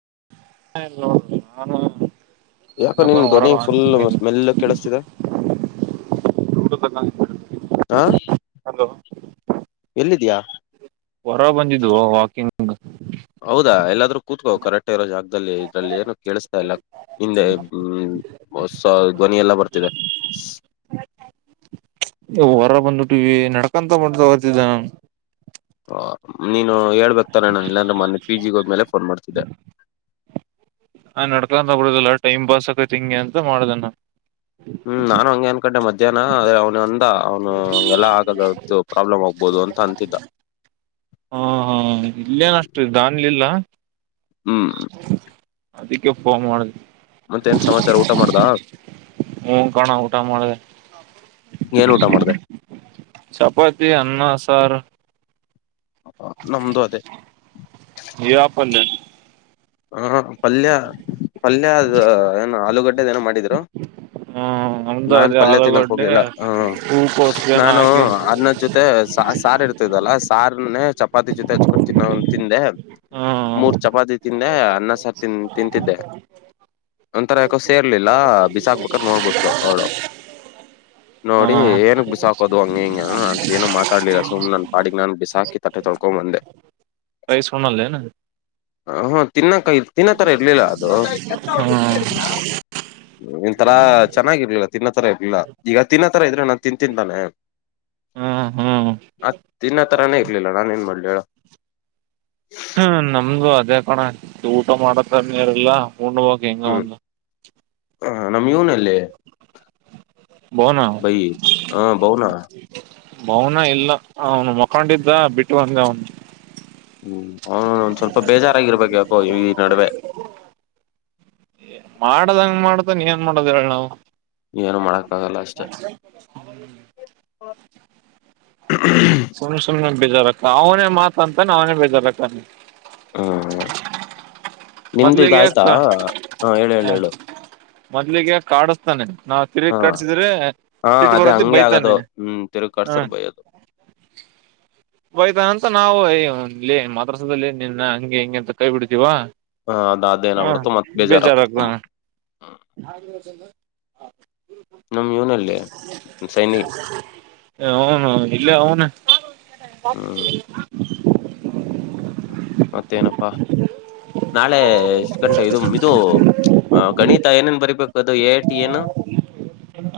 [unintelligible] ಯಾಕೋ ಇನ್ನೊಬ್ಬ ನಿನ್ ಧ್ವನಿ ಹೊರಗ ಫುಲ್ ಸ್ಮೆಲ್ಲುಗಕ್ಕೇಳುಸ್ತಿದೆ ಹ ಹಲೋ ಎಲ್ಲಿದ್ಯಾ ಹೊರ್ರ್ ಬಂದಿದ್ದು ವಾಕಿಂಗ್ [inaudible] ಕುತ್ಕೋ ಕರೆಕ್ ಟಗ್ ಇರೋ ಜಾಗ್ದಲ್ಲಿ ಇದ್ರಲ್ಲೇನು ಕೇಳ್ಸ್ತಾಯಿಲ್ಲ ಹಿಂದೆ ಹ್ಮ ಸ ಧ್ವನಿ ಎಲ್ಲ ಬರ್ತಿದೆ. [unintelligible] ವರಗ್ ಬಂದ್ಬಿಟ್ಟಿವಿ ನಡ್ಕಂತ ಮಾಡ್ತ ಓಯ್ತಿದ್ದೆ ನಾ. ಹ ನಿನ್ ಆ ಏಳ್ಬೇಕ್ತಾನೆ ನಂಗ್ ಇಲ್ಲಾಂದ್ರೆ ಮನನ್ ಪಿ ಜಿ ಗೋದ್ಮೇಲೆ ಫೋನ್ ಮಾಡ್ತಿದ್ದೆ. ಹಾ ನಡ್ಕೊಂತ ಬರುದಿಲ್ಲ ಟೈಮ್ ಪಾಸ್ ಆಕೈತಿ ಹಿಂಗೆ ಅಂತ ಮಾಡ್ದೆನ. ಹ್ಮ್ ನಾನು ಹಂಗೆ ಅಂ ಕಡೆ ಮಧ್ಯಾಹ್ನ ಅದೆ ಅವ್ನ್ ಅಂದ ಅವ್ನು ಹಗೆಲ್ಲ ಆಗಲ್ಲ ಪ್ರಾಬ್ಲಮ್ ಆಗ್ಬೊದು ಅಂತ ಅಂತಿದ್ದ. ಹಾ ಹಾ ಇಲ್ಲೇನ ಅಷ್ಟು ದಾನ್ಲಿಲ್ಲ ಹ್ಮ್ ಅದಿಕ್ಕೆ ಫೋನ್ ಮಾಡ್ದೆ. ಮತ್ತೇನ್ ಸಮಾಚಾರ ಊಟ ಮಾಡ್ದ ಹೂ ಕಣೊ ಊಟ ಮಾಡ್ದೆ ಏನ್ ಊಟ ಮಾಡ್ದೆ ಚಪಾತಿ ಅನ್ನ ಸಾರು. ನಮ್ದು ಅದೇ ಇಯ ಪಲ್ಲೆ. ಹಾ ಪಲ್ಯ ಪಲ್ಯ ಅದ್ ಏನೋ ಆಲೂಗಡ್ಡೆದ್ ಏನೋ ಮಾಡಿದ್ರು ಹ್ಮ್ ನಮ್ದು ನಾನ್ ಅದೇ ಪಲ್ಯ ತಿನ್ನಾಕ್ ಆಲೂಗಡ್ಡೆ ಹೋಗ್ಲಿಲ್ಲ ಹ ಹೂಕೋಸನ ನಾನು ಹಾಕಿ ಅನ್ನದ್ ಜೊತೆ ಸ ಸಾರ್ ಇರ್ತೆದಲ್ಲ ಸಾರ್ನೆ ಚಪಾತಿ ಜೊತೆ ಹಚ್ಕೊಂಡ್ ತಿನೋ ಹಂಗ್ ತಿಂದೆ. ಮೂರ್ ಚಪಾತಿ ಹ್ಮ ತಿಂದೆ ಅನ್ನ ಸಾರ್ ತಿನ್ ತಿಂತಿದ್ದೆ. ಒಂತರ ಯಾಕೋ ಸೇರ್ಲಿಲ್ಲ ಬಿಸಾಕ್ ಕದ್ ನೋಡ್ಬಿಟ್ಳಲು ಅವ್ಳು ನೋಡಿ ಹ್ಮ್ ಏನಕ್ ಬಿಸಾಕೋದು ಹಂಗೆ ಹಿಂಗೆ ಅನ್ದ್ಲು ನನ್ ಏನು ಮಾತಾಡಿಲ್ಲಾ ಸುಮ್ ನನ್ ಪಾಡಿಗೆ ನಾನ್ ಬಿಸಾಕ್ ಕಿ ತಟ್ಟೆ ತೊಳ್ಕೊಂಡ್ ಬಂದೆ. ರೈಸ್ ಉಣ ಲೇನು. ಹ್ಮ ಹು ತಿನ್ನಕ ತಿನ್ನೋತ್ತರ ಇರ್ಲಿಲ್ಲ ಅದು. ಹ್ಮ್ ಒಂತರ ಚೆನ್ನಾಗಿರ್ಲಿಲ್ಲ ತಿನ್ನೋತರ ಇರ್ಲಿಲ್ಲ ಈಗ ತಿನ್ನೋತರ ಇದ್ರೆ ನಾನ್ ತಿಂತಿದ್ತಾನೆ ಹ್ಮ್ ಹ್ಮ್ ಆ ತಿನ್ನ ತರಾನೇ ಇರ್ಲಿಲ್ಲ ನಾನ ಏನ್ ಮಾಡ್ಲಿ ಹೇಳು. ಹ್ಮ ನಮ್ದು ಅದೇ ಕಣ ಊಟ ಮಾಡತರನೆ ಇರ್ಲಿಲ್ಲ. ಉಣ್ಣು ಹೋಗು ಹೆಂಗೋ ಒಂದು. ಹ ನಮ್ ಯುವ್ನ್ ಎಲ್ಲಿ. ಬೌನ ಹ ಬೌನ ಮೌನ ಇಲ್ಲ ಅವ್ನು ಮೋಕ್ ಕೊಂಡಿದ್ದ ಬಿಟ್ ಬಂದೆ ಅವ್ನ್. ಹ್ಮ್ ಅವ್ನು ಒಂದ್ ಸ್ವಲ್ಪ ಬೇಜಾರಾಗಿರ್ಬೇಕ್ ಯಾಕೋ ಈ ಈ ನಡ್ವೆ. ಮಾಡ್ದಂಗ ಮಾಡ್ತಾನ ಏನ್ ಮಾಡೋದ್ ಹೇಳ್ ನಾವ್. ಏನು ಮಾಡಕ್ ಆಗಲ್ಲ ಅಷ್ಟೆ [unintelligible] [unintelligible] ಸುಮ್ನೆ ಸುಮ್ನೆ ಬೇಜಾರತ ಅವ್ನೇ ಮಾತ್ ಅಂತನೆ ಅವ್ನೇ ಬೇಜಾರಕ್ಕನೆ. ಹ್ಮ ಹಾ. ನಿಮ್ದು ಇದ್ ಮೊದ್ಲಿಗೆ ಆಯ್ತಾ ಹ ಹೇಳು ಹೇಳು ಹೇಳು. ಮೊದ್ಲಿಗೆ ಕಾಡುಸ್ತಾನೆ. ಹಾ ಹಾ ಅದೇ ಬರತಿ ಹಂಗೆ ಆಗದು ಬೈತಾನೆ ಹ್ಮ್ ತಿರುಗ್ ಕರ್ಸುದ್ರೆ ಬಯದು. ಬಯ್ತ ಅಂತ ನಾವು ಯ ಇ ಮತಸುದ್ರಲೆ ನಿನ್ನ ಹಂಗೆ ಹಿಂಗೆ ಅಂತ ಕೈ ಬಿಡ್ತೀವಾ. ಹ ಅದ್ ಅದೇನ್ ಆಗ್ ಹ ಬಿಡ್ತು ಮತ್ ಬೇಜಾರಾಗ್ ಕುತ್ಕೊಂಬಿಡ್ತು. ನಮ್ ಇವನಲ್ಲಿ ಸೈನಿ [unintelligible] ಅವ್ನು ಇಲ್ಲೆ ಅವ್ನೆ. ಹ್ಮ್ ಮತ್ತೇನಪ್ಪಾ ನಾಳೆ ಎಷ್ಟ್ ಗಂಟೆ ಇದು ಇದು ಗಣಿತ ಏನೇನ್ ಬರಿಬೇಕು ಅದು ಎ ಟಿ ಏನು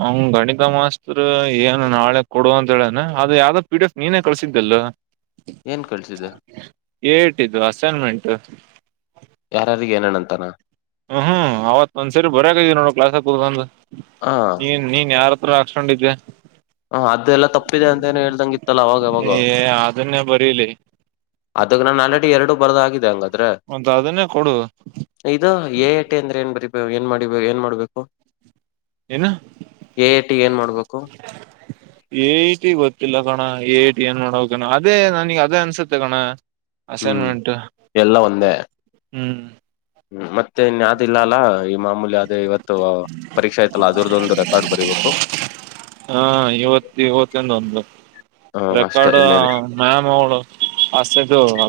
ಅವ್ ಗಣಿತ ಮಾಸ್ತೃ ಏನು ನಾಳೆ. ಕೊಡುವ ಅಂತ ಹೇಳನ ಅದು ಯಾವ್ದ ಪಿಡಿ ಎಫ್ ನೀನೇ ಕಳ್ಸಿದ್ದೆಲ್. ಏನ್ ಕಳ್ಸಿದೆ ಏ ಐ ಟಿ ದ್ದು ಅಸೈನ್ಮೆಂಟ್. ಯಾರಾರಿಗೆ ಏನ್ ಹೇಳ್ ಅಂತನ. ಹ್ಮ್ ಹ್ಮ್ ಅವತ್ ಒಂದ್ ಸರಿ ಬರಕಿದ್ವಿ ನೋಡು ಕ್ಲಾಸ್ಗ್ ಕುತ್ಕೊಂದ. ಹ ನೀನ್ ನೀನ್ ಯಾರ ಪುರ ಹಾಕ್ಸ್ ಕಂಡಿದ್ವಿ. ಹ ಅದೆ ಎಲ್ಲಾ ತಪ್ಪಿದೆ ಅಂತ ಏನೋ ಹೇಳ್ದಂಗಿತ್ತಲ್ಲ ಅವಾಗ್ ಯಾವಾಗೊ ಏ ಅದನ್ನೇ ಬರೀಲಿ ಅದ್ರಗ್ ನಾನೆ ಎರಡು ಬರದಾಗಿದೆ ಅಂಗ ದ್ರ ಮತ್ ಅದನ್ನೇ ಕೊಡು ಏ ಇದು ಎ ಐ ಟಿ ಅಂದ್ರೆ ಏನ್ ಬರೀ ಏನ್ ಮಾಡಿ ಏನ್ ಮಾಡ್ಬೇಕು. ಏನು ಎ ಎ ಟಿ ಗ್ ಏನ್ ಮಾಡ್ಬೇಕು? ಏ ಐ ಟಿ ಗೊತ್ತಿಲ್ಲ ಕಣ್ ಹ ಏ ಟಿ ಏನ್ ಮಾಡಬೇಕಣ ಅದೇ ನನಗೆ ಅದೇ ಅನ್ಸತ್ತೆ ಕಣ. ಹ್ಮ್ ಅಸೈನ್ಮೆಂಟ್ ಎಲ್ಲಾ ಒಂದೆ ಹ್ಮ್ ಹ್ಮ ಮತ್ತೆ ಇನ್ಯಾವ್ದ ಇಲ್ಲ ಅಲ್ಲ ಈ ಮಾಮೂಲಿ ಅದೇ ಇವತ್ತು ಪರೀಕ್ಷಾ ಆಯತಲ್ಲ ಅದರದ್ದೊಂದು ರೆಕಾರ್ಡ್ ಬರಿಬೇಕು ಹಾ ಇವತ್ ಇವತ್ತಿಂದ ಒಂದು ಹ್ಮ ಅಷ್ಟೇ ರೆಕಾರ್ಡ್ ಇನ್ನೇನೆ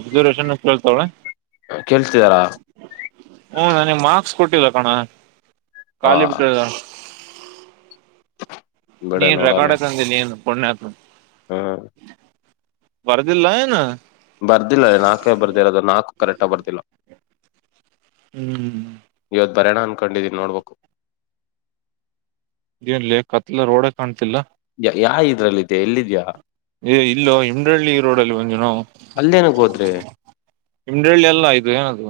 ರಿಸರ್ವೇಷನ್ನು ಕೇಳ್ತಾವ್ಳೆ. ಕೇಳ್ಸ್ತಿದಾರ? ಹ್ಮ ನನಿಗ್ ಮಾರ್ಕ್ಸ್ ಕೊಟ್ಟಿಲ್ಲ ಕಣ. ಆ ಖಾಲಿ ಬಿಟ್ಟದ ಬಿಡು ನೀನ್ ನೋಡೋಣ ರೆಕಾರ್ಡೆ ತಂದಿಲ್ ನೀನು. ಪುಣ್ಯಾತ್ಮ ಹ್ಮ್ ಬರ್ದಿಲ್ಲ ಏನೋ ಬರ್ದಿಲ್ಲ ನಾಲ್ಕೇ ಬರ್ದಿರೋದು ನಾಲ್ಕು ಕರೆಕ್ಟ ಬರ್ದಿಲ್ಲ ಹ್ಮ್ ಇವತ್ತು ಬರೋಣ ಅನ್ಕೊಂಡಿದ್ದೀನಿ ನೋಡ್ಬೇಕು ಇದೇನ್ಲಿ ಕತ್ಲ ರೋಡ ಕಾಣ್ತಿಲ್ಲ ಯಾ ಇದ್ರಲ್ಲಿದ್ದ ಎಲ್ಲಿದ್ಯಾ ಏ ಇಲ್ಲೋ ಹಿಮಂಡಳ್ಳಿ ರೋಡಲ್ಲಿ ಅಲ್ಲೇನಕ್ ಹೋದ್ರಿ ಹಿಮಂಡಳ್ಳಿ ಎಲ್ಲ ಇದು ಏನದು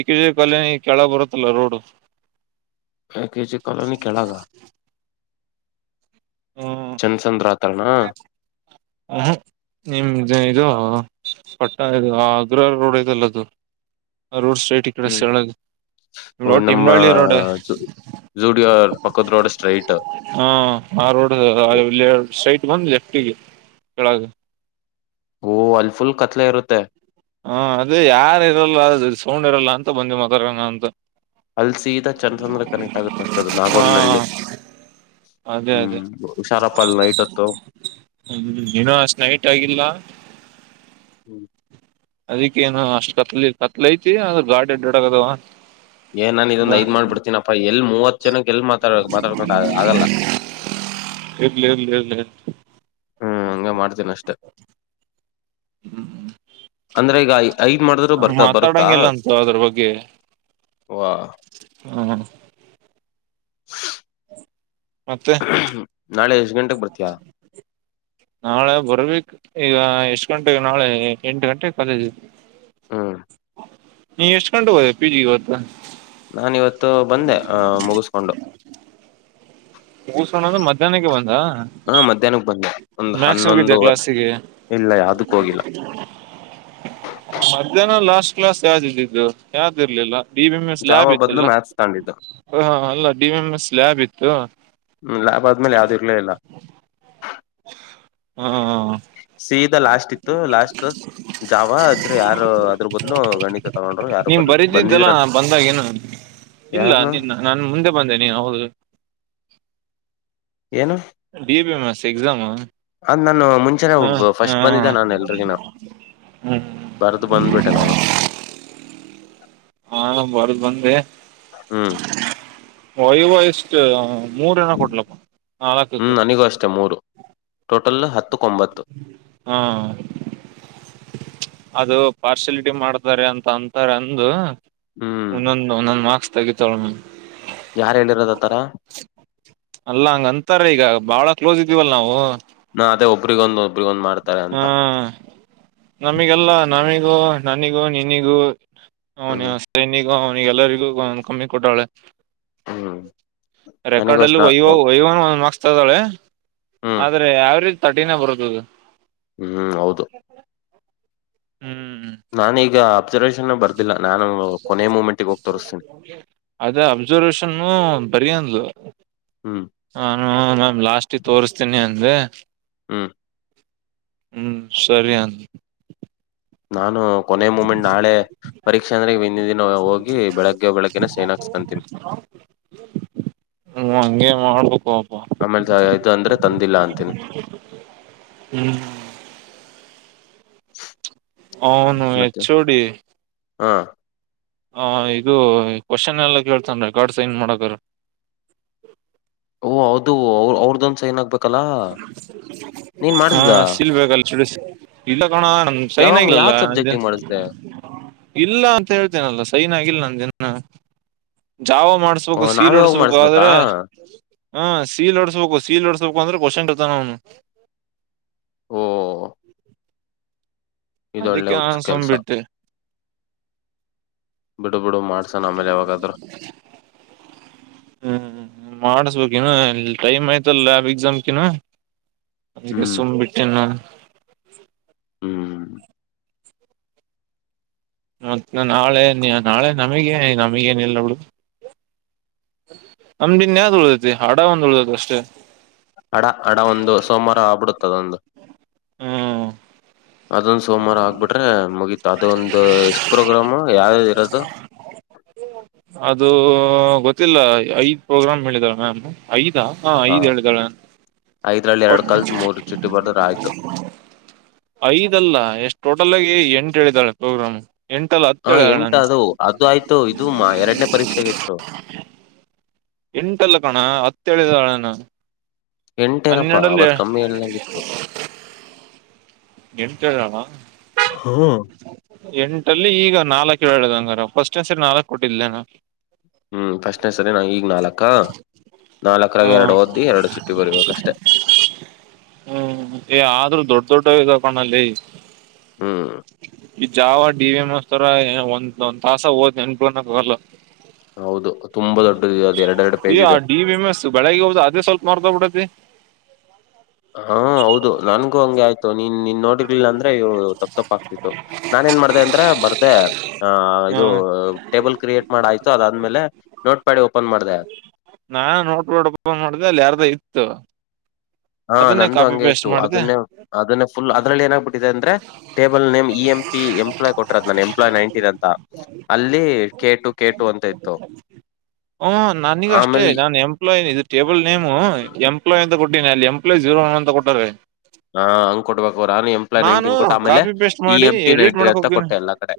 ಏಕೆ ಕಾಲನಿ ಕೆಳ ಬರುತ್ತಲ್ಲ ರೋಡು ಆ ಕೆಜಿ ಕಾಲೋನಿ ಕೆಳಗ ಚಂದಸಂದ್ರಾತ್ ಹ ನಿಮ್ ಇದು ಹ ಪಟ್ಟ ಇ ಅಗ್ರ ರೋಡ್ ಇದೆಲ್ಲ ಅದು ಆ ರೋಡ್ ಸೈಡ್ ಕ್ರಶ್ ಹ್ಮ್ ಈ ಕಡೆ ಸಳದ ನಮ್ಮ ರೋಡಗಿಂಗಳ್ಳಿ ರೋಡ್ ಜೂಡಿಯೋ ಪಕ್ಕದ ರೋಡ್ ಸ್ಟ್ರೈಟ್ ಹ ಆ ರೋಡ್ಲ್ಲಿ ಸ್ಟೈಟ್ ಬಂದು ಲೆಫ್ಟಿಗೆ ಕೆಳಗೆ ಓ ಅಲ್ಫುಲ್ ಕತ್ಲೆ ಇರುತ್ತೆ ಹ ಅದೇ ಯಾರ ಇರಲ್ಲ ಅ ಸೌಂಡ್ ಇರಲ್ಲ ಅಂತ ಬಂದಿ ಮತಂಗ ಅಂತ ಅಲ್ಲಿ ಸೀದಾ ಚಂದ್ರ ಚಂದ್ರ ಕನೆಕ್ಟ್ ಆಗಕ್ ಮತದ ಹಾ ನಾಗೋಂಡ್ನಳ್ಳಿ ಅದೇ ಅದೇ ಹ್ಮ್ ಹುಷಾರಪ್ಪಲ್ ನೈಟ್ತ್ತು ಹ್ಮ್ ಇನ್ನೂ ಅಷ್ಟ್ ನೈಟ್ ಆಗಿಲ್ಲ ಹ್ಮ್ ಅದಿಕ್ಕೇಏನು ಅಷ್ಟ್ ಕತ್ಲಿ ಕತ್ಲ ಐತಿ ಆದ್ರ ಗಾಡಿ ಅಡ್ಡಡಗದವ ಏನ್ ನನ್ ಇದೊ ಐ್ ಮಾಡ್ಬಡ್ತನಪ್ಪಾ ಮೂವತ್ತು ಚೆನ್ನಾಗಿ ಎಲ್ ಮಾತಾಡ್ ಮಾತಾಡ್ಕೊಂಡ ಆಗಲ್ಲ ಇರ್ಲಿ ಇರ್ಲಿ ಇರ್ಲಿ ಹ್ಮ್ ಹಂಗ ಮಾಡ್ತೀನಿ ಅಷ್ಟೆ ಅಂದ್ರೆ ಈಗ ಐದ್ ಮಾಡಿದ್ರು ಬರ್ತ ಬರುತ್ತಾ ಮಾತಾಡಂಗಿಲ್ಲ ಅಂತ ಅದ್ರ ಬಗ್ಗೆ ವಾ ಹ್ಮ ಮತ್ತೆ ನಾಳೆ ಎಷ್ಟ್ ಗಂಟೆಗೆ ಬರ್ತೀಯಾ ನಾಳೆ ಬರ್ಬೇಕು ಈಗ ಎಷ್ಟು ಗಂಟೆಗೆ ನಾಳೆ ಎಂಟು ಗಂಟೆಗೆ ಕಾಲೇಜ್ ಇದ್ವಿ ಹಾ ನೀ ಎಷ್ಟ್ ಕಂು ಹೋಗೋದ ಪಿ ಜಿಗೆ ಹೊತ ನಾಾನ ಇವತ್ತು ಬಂದೆ ಆಹ ಮುಗಿಸ್ಕೊಂಡು ಮುಸೋಣ ಮಧ್ಯಾಹ್ನಕ್ಕೆ ಬಂತ ಹಾ ಮಧ್ಯಾಹ್ನಕ್ ಬಂದೆ ಒಂದ್ ಮ್ಯಾಕ್ಸ್ ಹೋಗಿದ್ದೆ ಹನ್ನೊಂದು ಕ್ಲಾಸಿಗೆ ಇಲ್ಲ ಯಾವ್ದಕ್ಕ ಹೋಗಿಲ್ಲ ಇದನ ಲಾಸ್ಟ್ ಕ್ಲಾಸ್ ಯಾವ್ದ ಇದಿದ್ದು ಯಾವ್ದ್ ಇರ್ಲಿಲ್ಲ ಡಿ ಎಂ್ ಎಸ್ ಲ್ಯಾಬ್ ಜಾವ ಬದ್ಲು ಇತ್ತಲ್ಲ ಮ್ಯಾಥ್ಸ್ ತಗೊಂಡಿದ್ದೆ ಹ ಅಲ್ಲ ಡಿ ಎಂ ಎಸ್ ಲ್ಯಾಬ್ ಇತ್ತು ತೋ ಹ್ಮ್ ಲ್ಯಭ ಆದ್ಮೇಲೆ ಯಾವ್ದು ಇರ್ಲೇ ಇಿಲ್ಲ ಹ್ಮ ಹ ಸೀದಾ ಲಾಸ್ಟ್ ಇತ್ತು ಲಾಸ್ಟ್ ಜಾವ ಅದ್ರ ಯಾರು ಅದ್ರ ಬದ್ಲು ಗಣಿತ ತಗೊಂಡರು ಯಾರು ನೀನ್ ಬರ್ ಬರೀತಿದ್ದಲ್ಲ ಬಂದಿದರು ನಾ ಅನ್ಸ ಬಂದಾಗೇನು ಇಲ್ಲ ಯಾರನು ನಿನ್ನ ನಾನು ಮುಂದೆ ಬಂದೆ ನೀನು ಹೌದು ಏನು D B M S exam ಅದ್ ನಾನು ಮುಂಚೆನೆ ಫಸ್ಟ್ ಬಂದಿದ್ದೆ ನಾನು ಎಲ್ರಿಗಿನ ಹ್ಞೂ ಬರ್ದು ಬಂದ್ಬಿಟೆ ನಾನು. ನಾನು ಬರ್ದ್ ಬಂದೆ ಹ್ಮ್ ಹೊಯ್ ಇವ ಎಷ್ಟ್ ಮೂರೆನ ಕೊಟ್ಲಪ್ಪ ನಾಲಕಕ್ಕ. ಹ್ಮ್ ನನಗೂ ಅಷ್ಟೆ ಮೂರು ಟೋಟಲ್ ಹತ್ತಕ್ಕೊಂಬತ್ತು ಹಾ ಅದು ಪಾರ್ಶಲಿ ಟಿ ಮಾಡ್ತಿದಾರೆ ಅಂತ್ ಅಂತೇಳ್ ಅಂದು ಹ್ಮ್ ಒಂದೊಂದು ಒಂದೊಂದು ಮಾರ್ಕ್ಸ್ ತಗಿ ತಳಮಿ ಯಾರ ಹೇಳಿರೋದತರ. ಅಲ್ಲ ಹಂಗ ಅಂತಾರೆ ಈಗ ಬಾಳ ಕ್ಲೋಸ್ ಇದ್ದೀವಲ್ಲ ನಾವು ನ ಅದೇ ಒಬ್ಬರಿ ಗೊಂದು ಒನ್ ಹ್ಮ್ ನಮಿಗಲ್ಲ ನಮಿ ಲೋ ನನಿಗೂ ನಿನ್ನಿಗೂ ನೋ ಹ್ಮ್ ನ್ಯೂಸ್ [unintelligible] ಅವನಿಗೆ ಎಲ್ಲರಿಗೂ ಕಮ್ಮಿ ಕೊಟ್ಟವ್ಳೆ ಹ್ಮ್ ನನಗೂ ರೆಕಾರ್ಡ್ ಅಲ್ಲಿ ಅಷ್ಟ ವೈವಾ ವೈವಾನು ಒನ್ನೊಂದ್ ಮಾರ್ಕ್ಸ್ ತದಾಳೆ ಹ್ಮ್ ಆದ್ರೆ ಯಾವರೆ ತರ್ಟಿನೇ ಬರುದುದು. ಹ್ಮ್ ಹ್ಮ್ ಹೌದು ಹ್ಮ್ ನಾನೀಗ ಪ್ ಮೂಮೆಂಟ್ಗೆ ಹೋಗಿ ತೋರಿಸ್ತೀನಿ ಅದೇ ಅಬ್ಸರ್ವೇಶನ್ ಬರಿ ಅಂದ್ಲು ಹ್ಮ್ ನಾನು ಮ್ಯಾಮ್ ಲಾಸ್ಟಿಗ್ ತೋರ್ಸ್ತೀನಿ ಅನ್ ದೆ ಹ್ಮ ಹ್ಮ್ ಸರಿ ಅನ್ ನಾನು ಕೊನೆ ಮೂಮೆಂಟ್ ನಾಳೆ ಪರೀಕ್ಷೆ ಅಂದ್ರೆ ಹಿಂದಿನ್ ದಿನ ಹೋಗಿ ಬೆಳಗ್ಗೆ ಬೆಳಗ್ಗೆನ ಸೈನ್ ಹಾಸ್ಕಂತೀನಿ. ಮಾಡ್ಬಕೋ ಆಮೇಲ್ ಇದ್ ಅಂದ್ರೆ ತಂದಿಲ್ಲ ಅಂತೀನಿ. ಹ್ಮ್ ಅವ್ನು ಮತ್ತೆ ಎಚ್ ಓ ಡಿ ಹಾ ಹ ಇದು ಕ್ವಶನ್ ಎಲ್ಲ ಕೇಳ್ತಾನ ರೆಕಾರ್ಡ್ ಸೈನ್ ಮಾಡಕಾರ. ಓ ಹೌದು ಅವ್ರದೊಂದ್ ಸ್ ನೀನ್ ಹಾ ಮಾಡ್ಸ್ದಾ? ಸಿಲ್ಬೇಕಲ್ಲ ಎಚ್ ಓ ಡಿ ಸಿ ಇಲ್ಲ ಣ ನಮ್ ಸೈನ್ ಯಾವಾಗ್ ಆಗಿಲ್ಲಲ್ಲ ಯಾವ್ ಅಂದೆ ಸಬ್ಜೆಕ್ಟಿಗ್ ಮಾಡಿಸ್ದೆ? ಇಲ್ಲ ಅಂತ ಹೇಳ್ತೇನಲ್ಲ ಸೈನ್ ಆಗಿಲ್ಲ ನಂದಿನ್ ಹಾ ಜಾವ ಓ ಮಾಡ್ಸ್ಬೇಕು ಸೀಲ್ ನಾವೇ ಹೋಗ್ ಹೊಡ್ಸ್ಬೇಕು ಮಾಡಿಸ್ಬೇಕಾ? ಆದ್ರೆ ಹ್ಮ ಸೀಲ್ ಓಡ್ಸ್ಬೇಕು ಸಿಲ್ ಓಡ್ಸ್ ಸ್ವಲ್ಪ ಅಂದ್ರೆ ಕ್ವಷನ್ಟ್ ಇರ್ತಾನವನು [inaudible] ಓ ಇದೊಳ್ಳೆ ಅದಿಕ್ಕೆ ಹುಚ್ಚ್ ನಾನು ಸುಮ್ ಕೆಲ್ಸ. ಬಿಟ್ಟೆ. ಬಿಡು ಬಿಡು ಮಾಡ್ಸನ ಆಮೇಲೆ ಯಾವಾಗಾದ್ರು ಹ್ಮ್ ಮಾಡಸ್ಬೇಕ್ ಇನ್ನು ಟೈಮ್ ಆಯ್ತಲ್ಲ ಲ್ಯಾಬ್ ಎಕ್ಷಮಕಿನ್ನು ಅದಕ್ಕೆ ಹ್ಮ್ ಸುಮ್ ಬಿಟ್ಟೆನ್ ನಾನು ಹ್ಮ್ ಮತ್ತ ನಾಳೆ ನಾಳೆ ನಮಗ ನಮಗೇನಿಲ್ಲ ಬಿಡು ನಮ್ದಿನ್ ಯಾವ್ದ್ ಉಳ್ದತಿ ಹಾಡ ಒಂದು ಉಳ್ದೇತಿ ಅಷ್ಟೇ. ಹಡ ಹಡ ಒಂದು ಸೋಮವಾರ ಆಗ್ಬಿಡತ್ತ್ ಅದೊಂದು ಹ್ಮ್ ಅದೊಂದ ಸೋಮವಾರ ಆಗ್ಬಿಟ್ರೆ ಮುಗೀತ ಅದೊಂದು ಎಷ್ಟ್ ಪ್ರೋಗ್ರಾಮು ಯ ಅದು ಇರದು ಅದು ಗೊತ್ತಿಲ್ಲ ಐದ್ ಪ್ರೋಗ್ರಾಮ್ ಹೇಳಿದಾರ ಮ್ಯಾಮ್. ಐದಾ ಹಾ ಐದ್ ಹೇಳಿದಾಳೆ ಐದ್ರಲ್ಲಿ ಓ ಎರಡ್ ಕಲ್ತ್ ಮೂರ್ ಚುಟ್ಟಿ ಬರ್ದ್ರ ಆಯ್ತು ಐದಲ್ಲ ಎಷ್ಟು ಟೋಟಲ್ ಆಗಿ ಏನ್ ಹೇಳಿದಾಳೆ ಪ್ರೋಗ್ರಾಮು ಹಾ ಎಂಟ ಅದು ಅದು ಆಯ್ತು ಇದು ಮ್ಮ ಎರಡನೇ ಪರೀಕ್ಷೆಗೆ ಎಷ್ಟು ಎಂಟಲ್ಲ ಕಣ ಹತ್ತೇಳಿದಾಣ ನಾನು ಎಂಟೇನಪ್ಪಾ ಹನ್ನೆರಡಲ್ಲಿ ಅವತ್ ಕಮ್ಮಿ ಹೇಳ್ದಂಗಿತ್ತು. ಎಂಟೇಳನ ಹ್ಮ ಎಂಟಲ್ಲಿ ಈಗ ನಾಲ್ಕು ಹೇಳದಂಗಾರ ಫಸ್ಟ್ನೆ ಸರಿ ನಾಲ್ಕ ಕೊಟ್ಟಿದ್ಲೇನ? ಹ್ಮ್ ಫಸ್ಟ್ನೆ ಸರಿ ನಾ ಈಗ್ ನಾಲ್ಕಾ ನಾಲ್ಕರಾಗ ಹಾ ಎರಡು ಓದ್ದಿ ಎರಡು ಚುಟ್ಟಿ ಬರಿಬೇಕಷ್ಟೆ. ಹ್ಮ್ ಏ ಆದ್ರೂ ದೊಡ್ಡ [unintelligible] ಹ್ಮ್ ಈ ಜಾವ ಡಿ ವಿ ಎಂ ಮಾಡಸ್ತಾರ ಒಂದ್ ಒಂದ್ ತಾಸ ಒದ್ ನೆನಪಾನ ಬರಲ್ಲ. ಹೌದು ತುಂಬಾ ದೊಡ್ಡದು ಅದು ಎರಡ್ ಎರಡು ಈ ಪೇಜ್ ಇದೆ ಡಿ ವಿ ಎಂ ಎಸ್ ಬೆಳಗ್ಗೆ ಹೋಗ ಅದೇ ಸ್ವಲ್ಪ ಮಾರತೊಗ್ಬಿಟ್ಟೈತಿ. ಹಾ ಹೌದು ನನ್ಗೂ ಹಂಗೆ ಆಯ್ತು ನೀ ನಿನ್ ನೋಡಿರ್ಲಿಲ್ಲ ಅಂದ್ರೆ ಇವು ತಪ್ ತಪ್ ಆಗ್ತಿತ್ತು ನಾನ ಏನ್ ಮಾಡ್ದ ಅಂದ್ರೆ ಬರ್ದೆ ಆ ಹ್ಮ ಇದು ಟೇಬಲ್ ಕ್ರಿಯೇಟ್ ಮಾಡಾಯ್ತು ಅದಾದ್ಮೇಲೆ ನೋಟ್ ಪ್ಯಾಡಿ ಓಪನ್ ಮಾಡ್ದೆ. ನಾನ್ ನೋಟ್ಬೋರ್ಡ್ ಓಪನ್ ಮಾಡಿದೆ ಅಲ್ಲಿ ಯಾರ್ದ ಇತ್ತು ಹಾ ಅದನ್ನೇ ನಂದು ಕಾಪಿ ಹಂಗೆ ಪೇಸ್ಟ್ ಇತ್ತು ಮಾಡಿದೆ ಅದನ್ನೇ ಅದನ್ನ ಫುಲ್ ಅದ್ರಲ್ಲಿ ಏನಾಗ್ಬಿಟ್ಟಿದೆ ಅಂದ್ರೆ table name E M P employee ಕೊಟರದ್ ನ ಎಂಪ್ಲಾಯ್ ನೈನ್ಟೀನ್ ಅಂತ ಅಲ್ಲಿ ಕೆ ಟು ಕೆ ಟು ಅಂತ ಇತ್ತು ಹ್ಮ ನನಗ ಅಷ್ಟೇ ಆಮೇಲ್ ಈ ನಾನ್ ಎಂಪ್ಲಾಯ್ ಟಿನಲ್ ಎಂ ಪ್ಲಾಯ್ ಜೀರೋ ಒನ್ ಅಂತ ಕೊಟ್ಟಾರೆ. ಹಾ ಹಂಗ್ ಕೊಡ್ಬೇಕು ನಾನು ಎಂಪ್ಲಾಯಿ ನಾನು ನೈನ್ಟಿನ್ ಕೊಟ್ಟ ಆಮೇಲೆ ಕಾಪಿ ಪೇಸ್ಟ್ ಇ ಮಾಡಿ ಎಂ ಪಿ ಎಡಿಟ್ ನೈನ್ಟಿನ್ ಮಾಡಕ್ ಹತ್ತ ಹೋಗ್ತೀನಿ ಕೊಟ್ಟೆ ಎಲ್ಲ ಕಡೆ.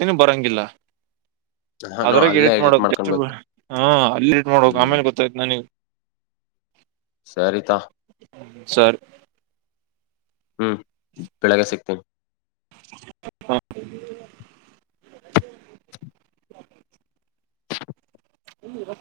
ತೆನೆ ಬರೋಂಗಿಲ್ಲ. ನಾನು ಅದ್ರೆ ಅಲ್ಲೇ ಎಡಿಟ್ ಮಾಡು ಮಾಡ್ಕೊಬೇಕು ಹ ಅಲ್ಲಿ ಎಡಿಟ್ ಮಾಡಕ್ ಹ್ಮ್ ಆಮೇಲೆ ಗೊತಾಯ್ತು ನಾನಗ ಸರಿತಾ ಸರಿ. ಹ್ಮ್ ಬೆಳಗ್ಗೆ ಸಿಗ್ತೇನಿ. ಹ್ಮ್. [inaudible] [unintelligible]